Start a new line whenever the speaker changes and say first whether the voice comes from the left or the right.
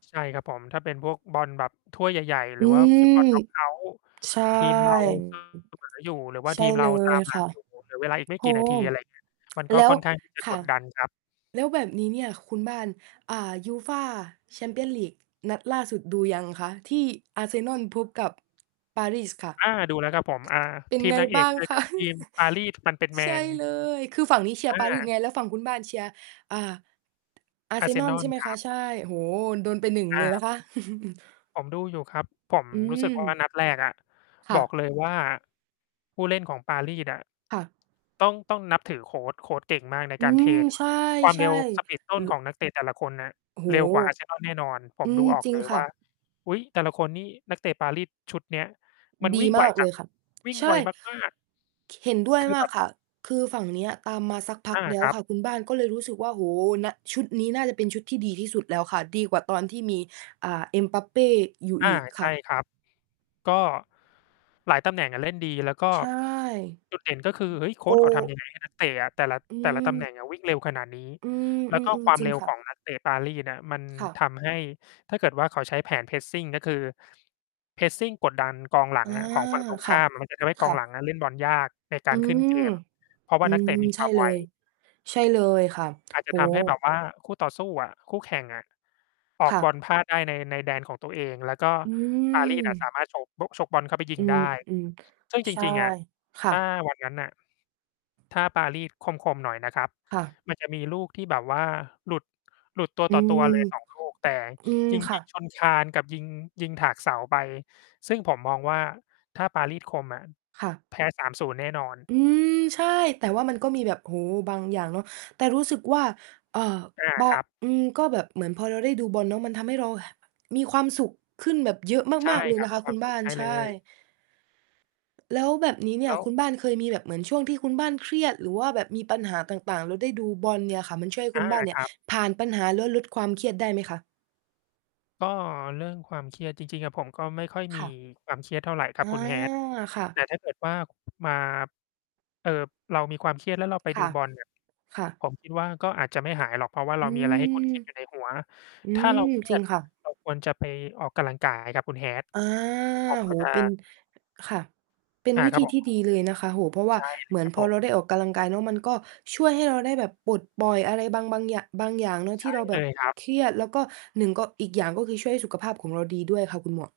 left: ใช่ครับผม ถ้าเป็นพวกบอลแบบถ้วยใหญ่ ๆ ห
right: อ
left: ร
right: ื
left: ือว่า
right: ม
left: ฟุตบอลน็อกเอ้าต์
right: ใช่
left: ทีม เราเสมอ อยู่หรือว่า
right: ใช
left: ท
right: ่
left: ีมเ
right: เ
left: ร
right: ล
left: า ตา
right: ย
left: มหล
right: ค
left: ั
right: ่ะ
left: งอยู่ เหลือเวลาอีกไม่
right: โอ้โฮ
left: กี่นาที อะไรอย่างเงี้ย มันก
right: แ
left: ็
right: ล้
left: ค
right: ว
left: ่อนข้าง ที่จะ
right: ค
left: ก
right: ่ะ
left: ดดันครับ
right: แล้วแบบนี้เนี่ยคุณบ้าน อ่า UEFA Champions League นัดล่าสุดดูยังคะ? ที่ Arsenal พบกับ Paris ค่ะ
left: อา ดูแล้วครับผม อ่า
right: เป็น
left: ทีม
right: ไง
left: นางเอ
right: บ้
left: ก
right: าง
left: เจอ
right: ค
left: ก
right: ะ?
left: ับ ทีม Paris ฟันเป็นแม
right: ใช่
left: ง
right: เลย คือฝั่งนี้เชียร
left: อ
right: ์ Paris
left: า
right: ไง แล้วฝั่งคุณบ้านเชียร์ อ่า Arsenal
left: Arsenal
right: ใช่ไหม
left: คร
right: ค
left: ั
right: ะ?
left: บ
right: ใช่ โอ้โฮ โดนไป 1
left: อ
right: เลยนะ
left: า
right: คะ
left: ผมดูอยู่ครับ ผม
right: อื
left: รู้สึก ว่
right: ม
left: า นัดแรกอะ
right: ค่
left: บอก
right: ะ
left: เลยว่า ผู้เล่นของ Paris อะ
right: ค่ะ
left: ต้อง ต้องนับถือโคช โคชเก่งมากใน
right: อื
left: การเทร
right: ม
left: น
right: ใช
left: ความเ
right: ่
left: ร็วสปีดต้น
right: ๆ ล
left: ของนักเตะแต่ละคนนะ
right: โอ้โฮ
left: เร็วกว่า Arsenal แน่นอน ผ
right: อื
left: มดู
right: ม
left: ออก
right: จริ
left: เ
right: ง
left: ลย
right: ค
left: ว
right: ่
left: ่า
right: ะ
left: อุ๊ย แต่ละคนนี่นักเตะ Paris ชุดเนี้ยมัน
right: ด
left: ว
right: ี
left: ิ่ง
right: ม
left: ไว
right: าก
left: จ
right: เล
left: ัง
right: ยค่ะ
left: วิ่ง
right: ใช
left: ไว
right: ่
left: มาก ๆ
right: ห เห็นด้วย
left: คือ
right: ม
left: แบ
right: าก
left: บ
right: ค่ะ คือฝั่งนี้อะตามมาสักพั
left: อ
right: ก
left: า
right: แล้
left: ค
right: ว
left: รับ
right: ค่ะคุณบ้าน ก็เลยรู้สึกว่า โอ้โฮ นะ ชุดนี้น่าจะเป็นชุดที่ดีที่สุดแล้วค่ะ ดีกว่าตอนที่มี อ่า Mbappé อยู่
left: อา
right: อีก
left: ใช
right: ค่
left: ่ค
right: ะ
left: รับ ก็ หลายตำแหน่งอะเล่นดี แล้วก็
right: ใช่
left: จุดเด่นก็คือ เฮ้ย โค
right: โก
left: ชเขาทำ ยังไง ให้นักเตะอะ แต่ละ
right: อื
left: แต่ละตำแหน่
right: ม
left: งอะวิ่งเร็วขนาดนี้?
right: อื
left: แล้วก็
right: อ
left: คว
right: ๆ
left: า
right: ๆ
left: ม
right: จริ
left: เ
right: ง
left: ร็ว
right: ค่
left: ข
right: ะ
left: องนักเตะ Paris อะมัน
right: ค่ะ
left: ทำให้ ถ้าเกิดว่าเขาใช้แผน Pressing ก็คือ Pressing กดดันกองหลั
right: อา
left: งอะของฝั่งตรง
right: ค
left: ข
right: ่ะ
left: ้ามอะ มันจะทำให้
right: ค
left: กอ
right: ่
left: ง
right: ะ
left: หลังอะเล่นบอลยากในก
right: อื
left: า
right: อ
left: รขึ้น เกม เพราะว่
right: อื
left: านักเต
right: อ
left: ะมี ค
right: ใช
left: ว
right: ่
left: าม
right: เ
left: ไ
right: ล
left: ว
right: ย ใช่เลยค่ะ
left: อาจ
right: โ
left: จ
right: อ
left: ะ
right: ้
left: ท
right: โ
left: ำให้แบบ
right: ฮ
left: ว่าคู่ต่อสู้อะ คู่แข่งอะออ
right: ค
left: ก
right: ่
left: บ
right: ะ
left: อลพลาดได้ใน ในแดนของตัวเอง แล้วก็
right: อื
left: Paris อะสา
right: ม
left: มารถฉกบ๊ก ฉกบอลเข้าไปยิ
right: อื
left: งได้
right: อ
left: ซึ่ง
right: ๆ
left: จ
right: ใช่
left: ริง ๆ อะ
right: ค่
left: ถ้า
right: ะ
left: วันนั้นน่ะ ถ้า Paris คม ๆ หน่อยนะครับ
right: ค่ะ
left: มันจะมีลูกที่แบบว่าหลุด หลุดตัว
right: อื
left: ต่อตัวเล
right: อ
left: ย 2 ลูก แต่
right: อือ
left: ยิง
right: ค
left: ย
right: ่
left: ิง
right: ะ
left: ชนคานกับยิง ยิงถากเสาไป ซึ่งผมมองว่า ถ้า Paris คมอะ
right: ค่ะ
left: แพ้ 3:0 แน่นอน
right: อืม ใช่ แต่ว่ามันก็มีแบบ โอ้โฮ บางอย่างเนาะ แต่รู้สึกว่า เอ่อ
left: อา
right: บา
left: ครับ
right: อือ ก็แบบเหมือนพอเราได้ดูบอลเนาะ มันทำให้เรา ห มีความสุขขึ้นแบบเยอะ
left: ใช่
right: มาก ๆ เลย
left: คร
right: น
left: ับ
right: ะค
left: มี
right: ะ
left: ค
right: ค
left: ว
right: ุ
left: าม
right: ณ
left: ส
right: บ
left: ุ
right: ้า
left: ข
right: น
left: ใช่
right: ใช
left: เล
right: ่
left: ย
right: แล้วแบบนี้เนี่
left: แล
right: ย
left: ้ว
right: คุณบ้านเคยมีแบบเหมือนช่วงที่คุณบ้านเครียด หรือว่าแบบมีปัญหาต่าง ๆ แล้วได้ดูบอลเนี่ยค่ะ มันช่วยให้
left: อ
right: คุ
left: า
right: ณบ้านเนี่
left: ค
right: ย
left: รับ
right: ผ่านปัญหาแล้วลดความเครียดได้ไหมคะ?
left: ก็เรื่องความเครียด จริง ๆ อะผมก็ไม่ค่อย
right: ค
left: มี
right: ่ะ
left: ความเครียดเท่าไรคร
right: อ
left: ับ
right: า
left: คุณ Hat
right: ค่
left: แต่
right: ะ
left: ถ้าเกิดว่า มา เอ่อ เรามีความเครียดแล้วเราไป
right: ค
left: ดู
right: ่ะ
left: บอล เนี่ย
right: ค่ะ
left: ผมคิดว่าก็อาจจะไม่หายหรอก เพราะว่าเ
right: อ
left: รา
right: ื
left: มีอะไร
right: ม
left: ให้ ครุ่นคิดอยู่ใน หัว
right: อื
left: ถ้า
right: ม
left: เรา เครี
right: จร
left: ย
right: ิ
left: ด
right: งค่ะ
left: เรา ควรจะไปออกกำลังกายครับคุณ Hat
right: อา
left: ผม ผม
right: โอ้
left: ก
right: โ
left: ็
right: ฮ
left: จะ
right: เป็น ค่ะ เป็น
left: อา
right: วิ
left: คร
right: ธ
left: ั
right: ี
left: บ ผ
right: ท
left: ม
right: ี่ดีเลยนะคะ โอ้โฮ เพราะว่
left: ใ
right: า
left: ช่เล
right: เห
left: ย
right: มือ
left: ค
right: น
left: รับ
right: พ
left: ผ
right: อเ
left: ม
right: ราได้ออกกำลังกายเนาะ มันก็ช่วยให้เราได้แบบปลดปล่อย อะไรบาง บางอย่า บางอย่างเนาะ
left: ใ
right: ท
left: ช
right: ี่
left: ่
right: เราแ
left: เ
right: บ
left: ล
right: บ
left: ยครับ
right: เครียด แล้วก็ 1 ก็ อีกอย่างก็คือช่วยให้สุขภาพของเราดีด้วยค่ะคุณหมวก